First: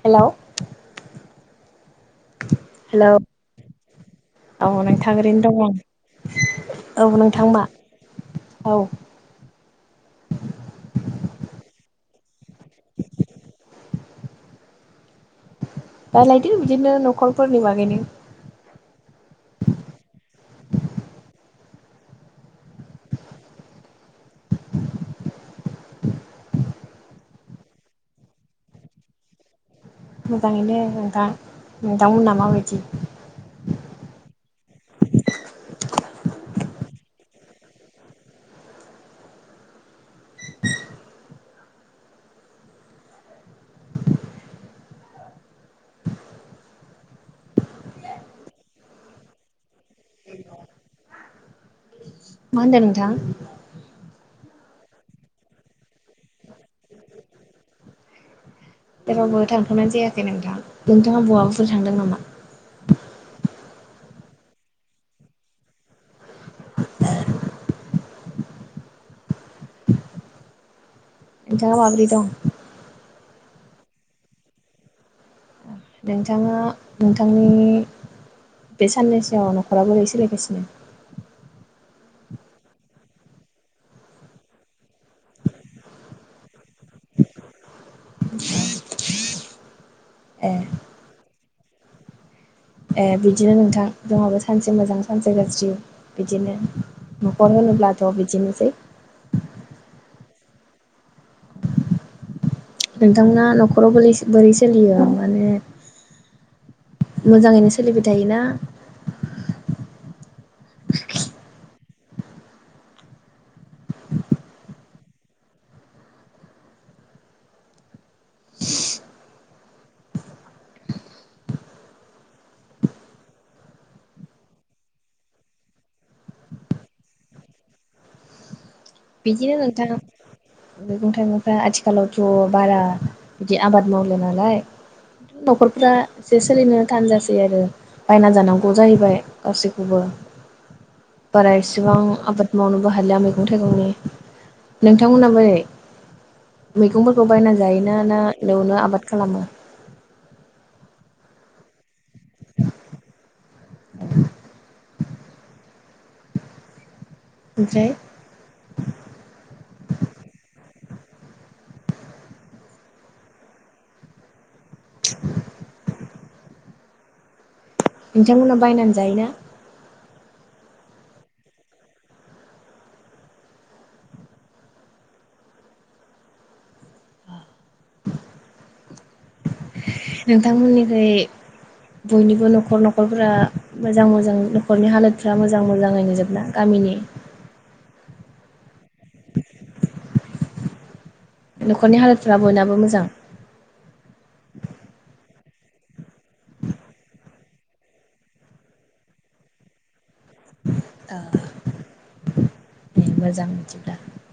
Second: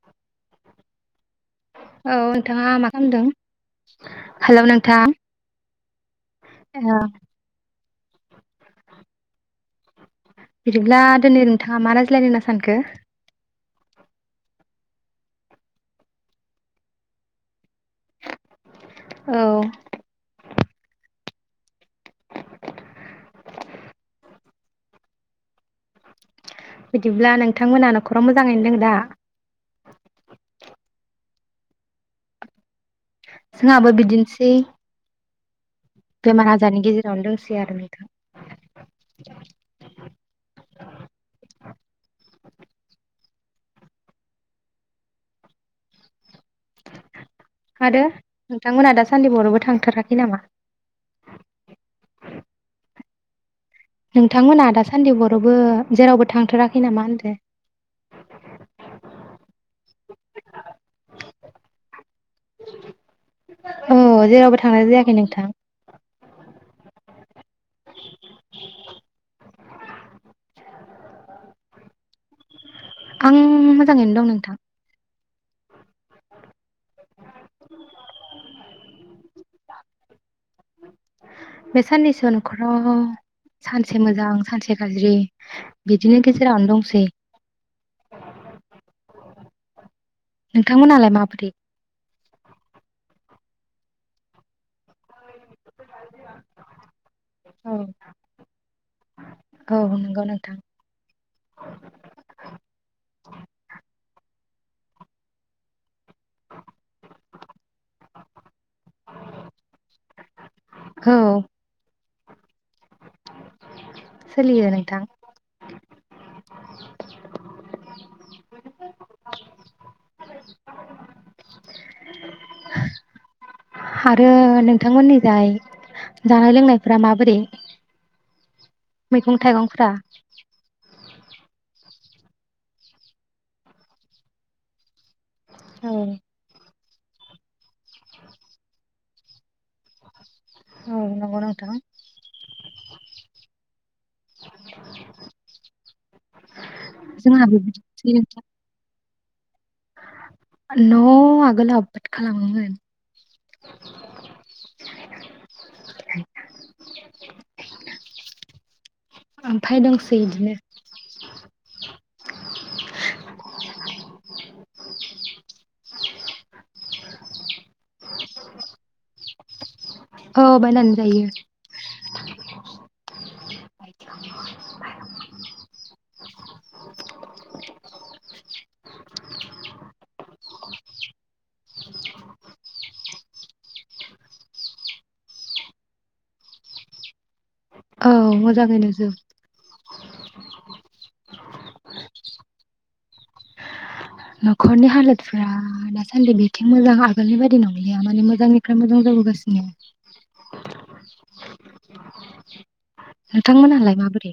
Hello औ नोंथाङा मा हेलौ खालामदों? औ नोंथां ओरैनो दङ ओ औ नोंथां मा औ बिदिब्ला दिनै नोंथाङा मा रायज्लायनो [unintelligible] रालायदो बिदिनो न'खरफोरनि बागैनो औ बिदिब्ला नोंथांमोना न'खराव मोजांयैनो दं दा मोजाङैनो नोंथां नोंथांमोना माबायदि जोंहाबो बिदिनोसै बेमार आजारनि गेजेरावनो दसै आरो नोंथां आरो नोंथांमोनहा दासान्दि बरोवबो थांथाराखै नामा? मा होनदों नोंथां? नोंथांमोनहा दासान्दि बरोवबो जेरावबो थांथाराखै नामा होनदो? जेरावबो थांथ'नाय जायाखै नोंथां नोंथाङा बहाबाफोर थांदों नामा? औ जेरावबो थांनाय जायाखै नोंथां नोंथांआ माबोरै दं? आं मोजाङैनो दं नोंथां। नोंथाङा नोंथांनि बे साननैसोआव न'खरा बोरै सोलिगासिनो? बे साननैसोआ न'खराव सानसे मोजां सानसे गाज्रि बिदिनो गेजेरावनो दंसै। ए नोंथांमोनालाय माबोरै? ए बिदिनो नोंथां जोंहाबो सानसे मोजां सानसे गाज्रि बिदिनो न'खर औ होनोब्लाथ' बिदिनोसै। थां नोंथांमोना न'खराव बोरैसो बोरै सोलियो माने मोजाङैनो सोलिबाय थायोना औ सलियो नोंथां। आरो नोंथांमोननिजाय जानाय लोंनायफोरा माबोरै? मैगं बिदिनो नोंथां थाइगंफ्रा मैगं थाइगंफ्रा आथिख खालावथ' बारा बिदि आबाद मावला नालाय औ न'खरफोरा एसे सोलिनो थानजासै आरो बायना जानांगौ जाहैबाय गासैखौबो। औ नंगौ बारा नोंथां एसेबां आबाद मावनोबो हालिया मैगं थाइगंनि नोंथांमोना बोरै मैगंफोरखौ जोंहा बायना जायोना बेबायदिनोसै ना नोंथां एरैनो आबाद खालामो न' आगोल हाब बाद खालामोमोन ओमफ्राय [inaudible] ओमफ्राय दंसै इदिनो [inaudible] [unintelligible] नोंथांमोना बायनानै जायोना? औ बायनानै जायो। नोंथांमोननिखै बयनिबो न'खर न'खरफ्रा मोजां मोजां न'खरनि हालोदफ्रा मोजां मोजाङै नोजोबना गामिनि? औ मोजाङैनो जोब न'खरनि हालोदफोरा बयनाबो मोजां? ब्रियाद दासान्दि बेथिं मोजां आगोलनि बायदि नंलिया माने मोजांनिफ्राय मोजां जाबोगासिनो दे मोजां बिदिब्ला नोंथांमोनहालाय माबोरै?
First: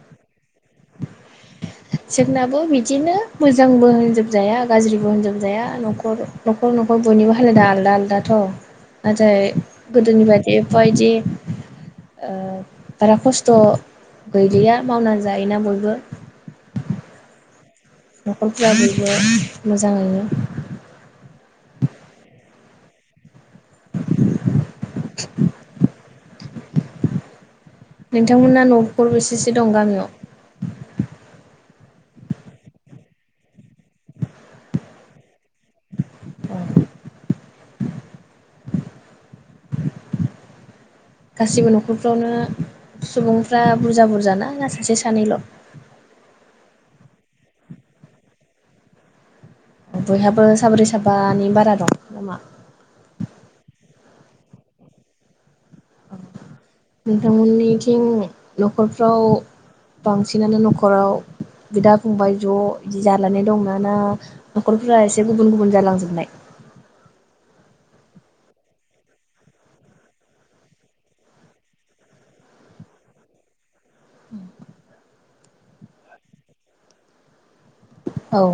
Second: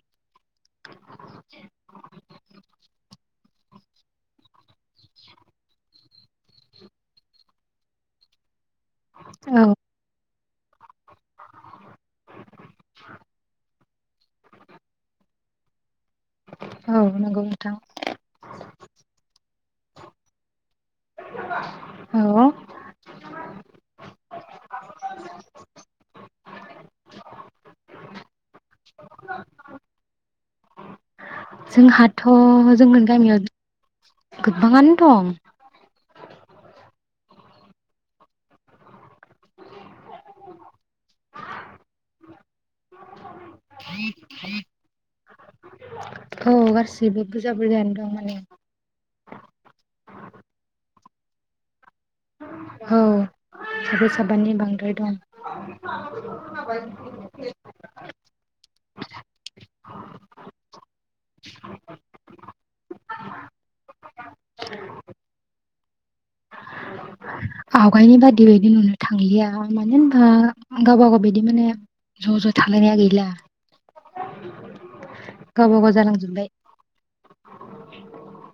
जोंनाबो बिदिनो मोजांबो होनजोबजाया गाज्रिबो होनजोबजाया न'खर न'खर न'खर बयनिबो हालोदा आलदा आलदाथ' नाथाय औ गोदोनि बायदि बेबायदि ओ बारा खस्थ' गैलिया मावनानै जायोना बयबो औ नंगौ नोंथां न'खरफ्रा बयबो मोजाङैनो औ नोंथांमोना न'खर बेसेसो दं गामियाव जोंहाथ' जोंनि गामियाव गोबाङानो दं औ गासिबो न'खरफ्रावनो सुबुं टं बुरजा बुरजा ना सासे सानैल' औ गासिबो बुरजा बुरजायानो दं माने बयहाबो साब्रै साबानि बारा दं नामा औ साब्रै साबानि बांद्राय दं नोंथांमोननिथिं न'खरफ्राव बांसिनानो न'खर। न'खराव बिदा फंबाय ज' बिदि जानानै दं नाना न'खरफोरा एसे गुबुन गुबुन जालांजोबबाय। आवगायनि बादि बायदि नुनो थांलिया मानो होनबा गावबा गाव बिदि माने ज' ज' थालायनाया गैला। गावब गाव जालांजोबबाय। औ।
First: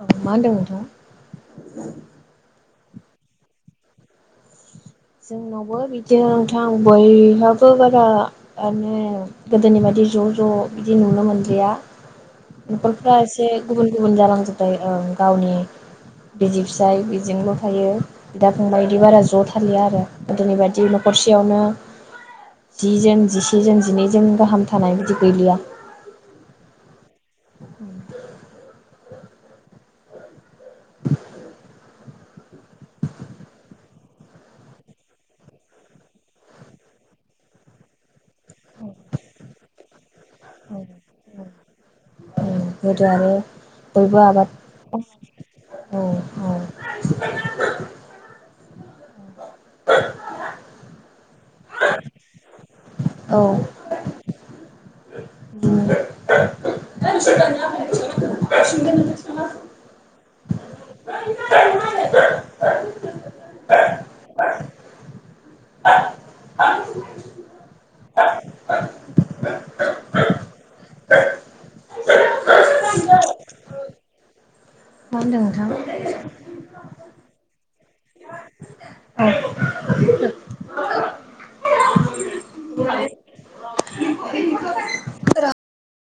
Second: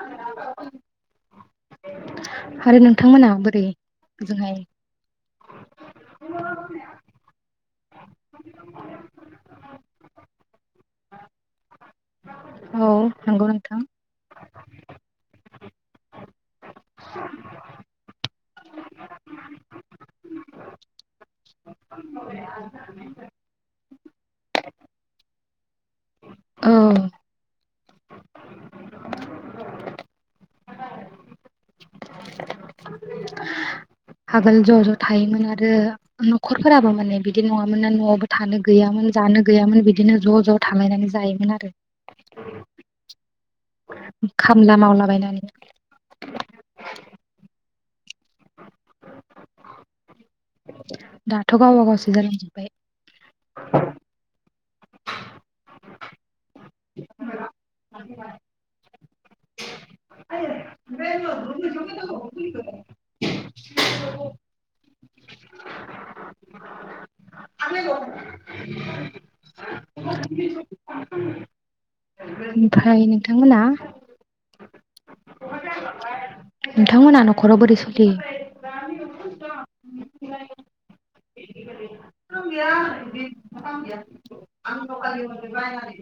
औ मा होनदों नोंथांआ। आरो नोंथांमोना बोरैजोंहाय। जोंनावबो बिदिथां आ बयहाब‌ बो बाराे गोदोनि बायदि ज' ज' बिदि नुनो मोनलिया। औ न'खरफ्रा नंगौ एसे नोंथां गुबुन गुबुन जालांजोबबाय ओं गावनि। बिदि फिसाइ बेजोंल' थायो। दा फंबाय बिदि बारा ज' थालिया। आरो गोदोनि बायदि न'खरसेयावनो जिजों जिसेजों जिनैजों गाहाम थानाय बिदि गैलिया। औ। [inaudible] [inaudible] आगोल ज' ज' थायोमोन आरो न'खरफोराबो माने बिदि नङामोन ना न'आवबो। थानो गैयामोन जानो गैयामोन बि। बिदिनो ज' ज' थालायनानै जायोमोन आरो। ज आरो। फोर आबाद। खामला मावलाबायनानै [unintelligible] [unintelligible] दाथ' गावबा गावसो जालांजोबबाय। औ [unintelligible] [unintelligible] ओमफफ्राय मा नोंथांमोना होनदों नोंथां नोंथांमोना न'खराव बोरै सोलियो। औ [unintelligible]